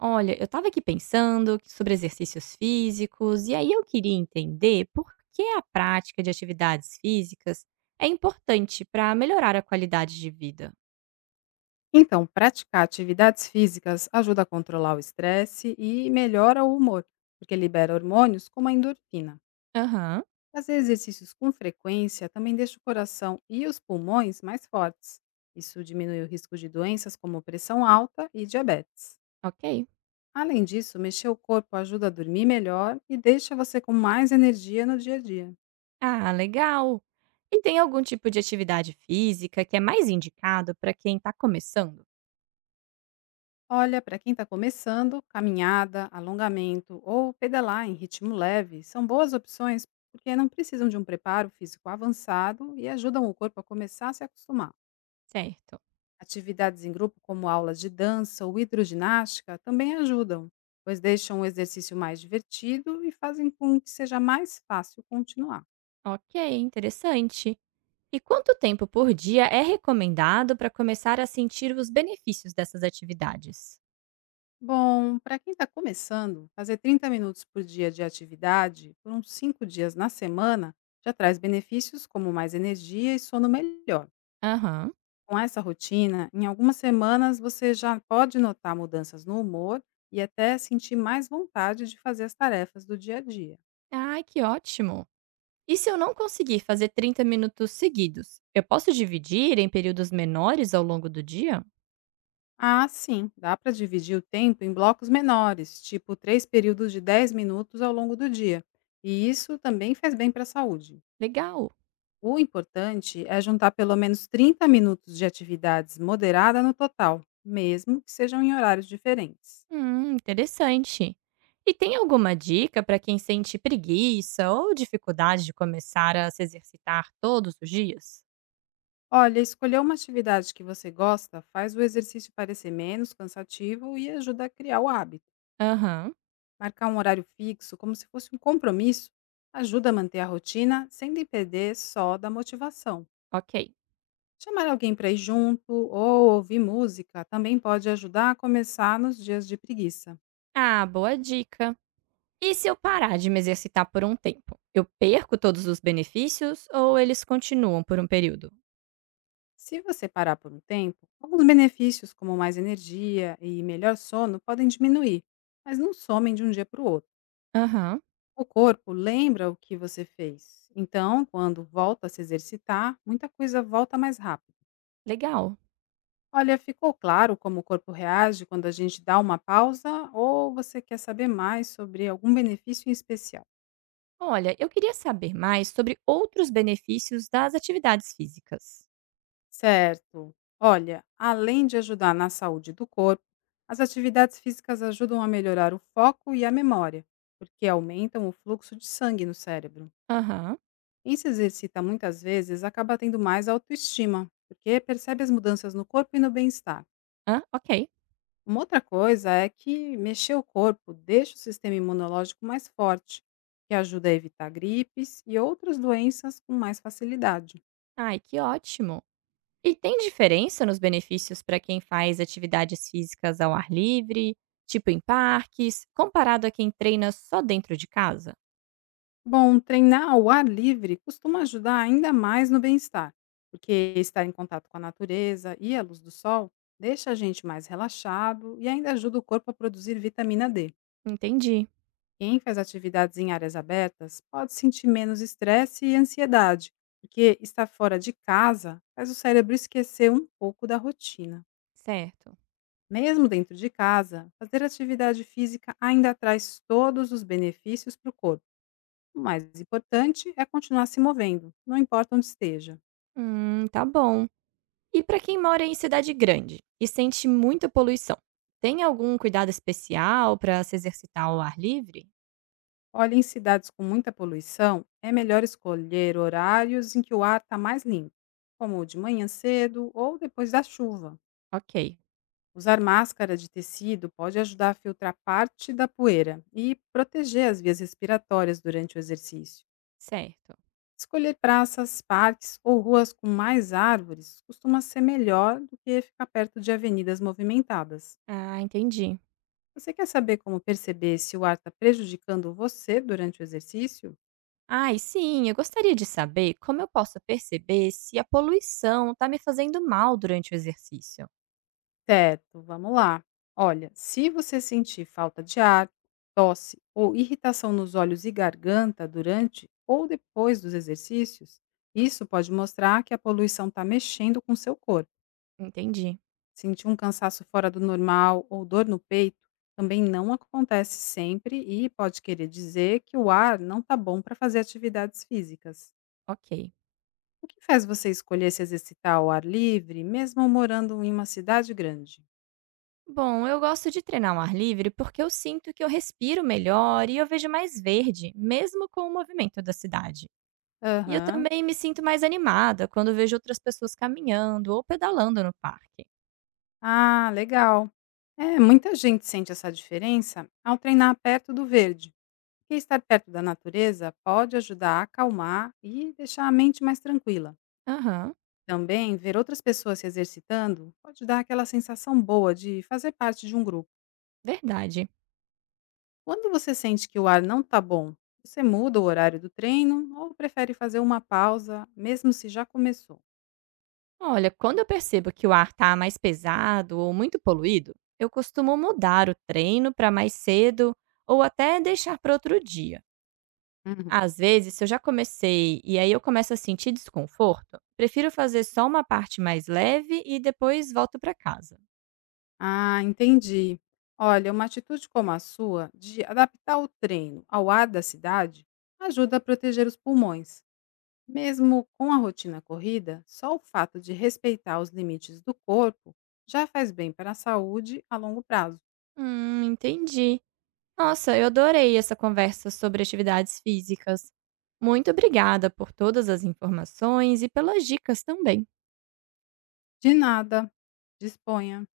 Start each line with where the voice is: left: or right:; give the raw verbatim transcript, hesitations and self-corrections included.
right: Olha, eu estava aqui pensando que- sobre exercícios físicos, e aí eu queria entender por que a prática de atividades físicas é importante para melhorar a qualidade de vida.
left: Então, praticar atividades físicas ajuda a controlar o estresse e melhora o humor, porque libera hormônios como a endorfina.
right: Aham,
left: Fazer exercícios com frequência também deixa o coração e os pulmões mais fortes. Isso diminui o risco de doenças como pressão alta e diabetes.
right: ok.
left: Além disso, mexer o corpo ajuda a dormir melhor e deixa você com mais energia no dia a dia.
right: Ah, legal. E tem algum tipo de atividade física que é mais indicado para quem está começando?
left: Olha, para quem está começando, caminhada, alongamento ou pedalar em ritmo leve são boas opções porque não precisam de um preparo físico avançado e ajudam o corpo a começar a se acostumar.
right: Certo.
left: Atividades em grupo, como aulas de dança ou hidroginástica, também ajudam, pois deixam o exercício mais divertido e fazem com que seja mais fácil continuar.
right: Ok, interessante. E quanto tempo por dia é recomendado para começar a sentir os benefícios dessas atividades?
left: Bom, para quem está começando, fazer trinta minutos por dia de atividade por uns cinco dias na semana já traz benefícios como mais energia e sono melhor.
right: Aham.
left: Com essa rotina, em algumas semanas você já pode notar mudanças no humor e até sentir mais vontade de fazer as tarefas do dia a dia.
right: Ai, que ótimo. E se eu não conseguir fazer trinta minutos seguidos, eu posso dividir em períodos menores ao longo do dia?
left: Ah, sim, dá para dividir o tempo em blocos menores, tipo três períodos de dez minutos ao longo do dia. E isso também faz bem para a saúde.
right: Legal.
left: O importante é juntar pelo menos trinta minutos de atividades moderada no total, mesmo que sejam em horários diferentes.
right: Hum, interessante. E tem alguma dica para quem sente preguiça ou dificuldade de começar a se exercitar todos os dias?
left: Olha, escolher uma atividade que você gosta faz o exercício parecer menos cansativo e ajuda a criar o hábito.
right: Aham,
left: Marcar um horário fixo, como se fosse um compromisso, ajuda a manter a rotina sem depender só da motivação.
right: ok.
left: Chamar alguém para ir junto ou ouvir música também pode ajudar a começar nos dias de preguiça.
right: Ah, boa dica. E se eu parar de me exercitar por um tempo? Eu perco todos os benefícios ou eles continuam por um período?
left: Se você parar por um tempo, alguns benefícios, como mais energia e melhor sono, podem diminuir, mas não somem de um dia para o outro.
right: Aham,
left: O corpo lembra o que você fez, então, quando volta a se exercitar, muita coisa volta mais rápido.
right: legal.
left: Olha, ficou claro como o corpo reage quando a gente dá uma pausa ou você quer saber mais sobre algum benefício em especial?
right: Olha, eu queria saber mais sobre outros benefícios das atividades físicas.
left: Certo. Olha, além de ajudar na saúde do corpo, as atividades físicas ajudam a melhorar o foco e a memória, porque aumentam o fluxo de sangue no cérebro.
right: Aham.
left: Quem se exercita muitas vezes acaba tendo mais autoestima, porque percebe as mudanças no corpo e no bem-estar.
right: Hã? Ok.
left: Uma outra coisa é que mexer o corpo deixa o sistema imunológico mais forte, que ajuda a evitar gripes e outras doenças com mais facilidade.
right: Ai, que ótimo. E tem diferença nos benefícios para quem faz atividades físicas ao ar livre, tipo em parques, comparado a quem treina só dentro de casa?
left: Bom, treinar ao ar livre costuma ajudar ainda mais no bem-estar, porque estar em contato com a natureza e a luz do sol deixa a gente mais relaxado e ainda ajuda o corpo a produzir vitamina D.
right: Entendi.
left: Quem faz atividades em áreas abertas pode sentir menos estresse e ansiedade, porque estar fora de casa faz o cérebro esquecer um pouco da rotina.
right: Certo.
left: Mesmo dentro de casa, fazer atividade física ainda traz todos os benefícios para o corpo. O mais importante é continuar se movendo, não importa onde esteja.
right: Hum, tá bom. E para quem mora em cidade grande e sente muita poluição, tem algum cuidado especial para se exercitar ao ar livre?
left: Olha, em cidades com muita poluição, é melhor escolher horários em que o ar está mais limpo, como de manhã cedo ou depois da chuva.
right: Ok.
left: Usar máscara de tecido pode ajudar a filtrar parte da poeira e proteger as vias respiratórias durante o exercício.
right: Certo.
left: Escolher praças, parques ou ruas com mais árvores costuma ser melhor do que ficar perto de avenidas movimentadas.
right: Ah, entendi.
left: Você quer saber como perceber se o ar está prejudicando você durante o exercício?
right: Ai, sim, eu gostaria de saber como eu posso perceber se a poluição está me fazendo mal durante o exercício.
left: Certo, vamos lá. Olha, se você sentir falta de ar, tosse ou irritação nos olhos e garganta durante ou depois dos exercícios, isso pode mostrar que a poluição está mexendo com seu corpo.
right: Entendi.
left: Sentir um cansaço fora do normal ou dor no peito também não acontece sempre e pode querer dizer que o ar não está bom para fazer atividades físicas.
right: Ok.
left: O que faz você escolher se exercitar ao ar livre, mesmo morando em uma cidade grande?
right: Bom, eu gosto de treinar ao ar livre porque eu sinto que eu respiro melhor e eu vejo mais verde, mesmo com o movimento da cidade. E eu
left: Aham.
right: também me sinto mais animada quando vejo outras pessoas caminhando ou pedalando no parque.
left: Ah, legal. É, muita gente sente essa diferença ao treinar perto do verde, porque estar perto da natureza pode ajudar a acalmar e deixar a mente mais tranquila.
right: Aham,
left: Também, ver outras pessoas se exercitando pode dar aquela sensação boa de fazer parte de um grupo.
right: verdade.
left: Quando você sente que o ar não está bom, você muda o horário do treino ou prefere fazer uma pausa, mesmo se já começou?
right: Olha, quando eu percebo que o ar está mais pesado ou muito poluído, eu costumo mudar o treino para mais cedo ou até deixar para outro dia. Às vezes, se eu já comecei e aí eu começo a sentir desconforto, prefiro fazer só uma parte mais leve e depois volto para casa.
left: Ah, entendi. Olha, uma atitude como a sua, de adaptar o treino ao ar da cidade, ajuda a proteger os pulmões. Mesmo com a rotina corrida, só o fato de respeitar os limites do corpo já faz bem para a saúde a longo prazo.
right: Hum, entendi. Nossa, eu adorei essa conversa sobre atividades físicas. Muito obrigada por todas as informações e pelas dicas também.
left: De nada, disponha.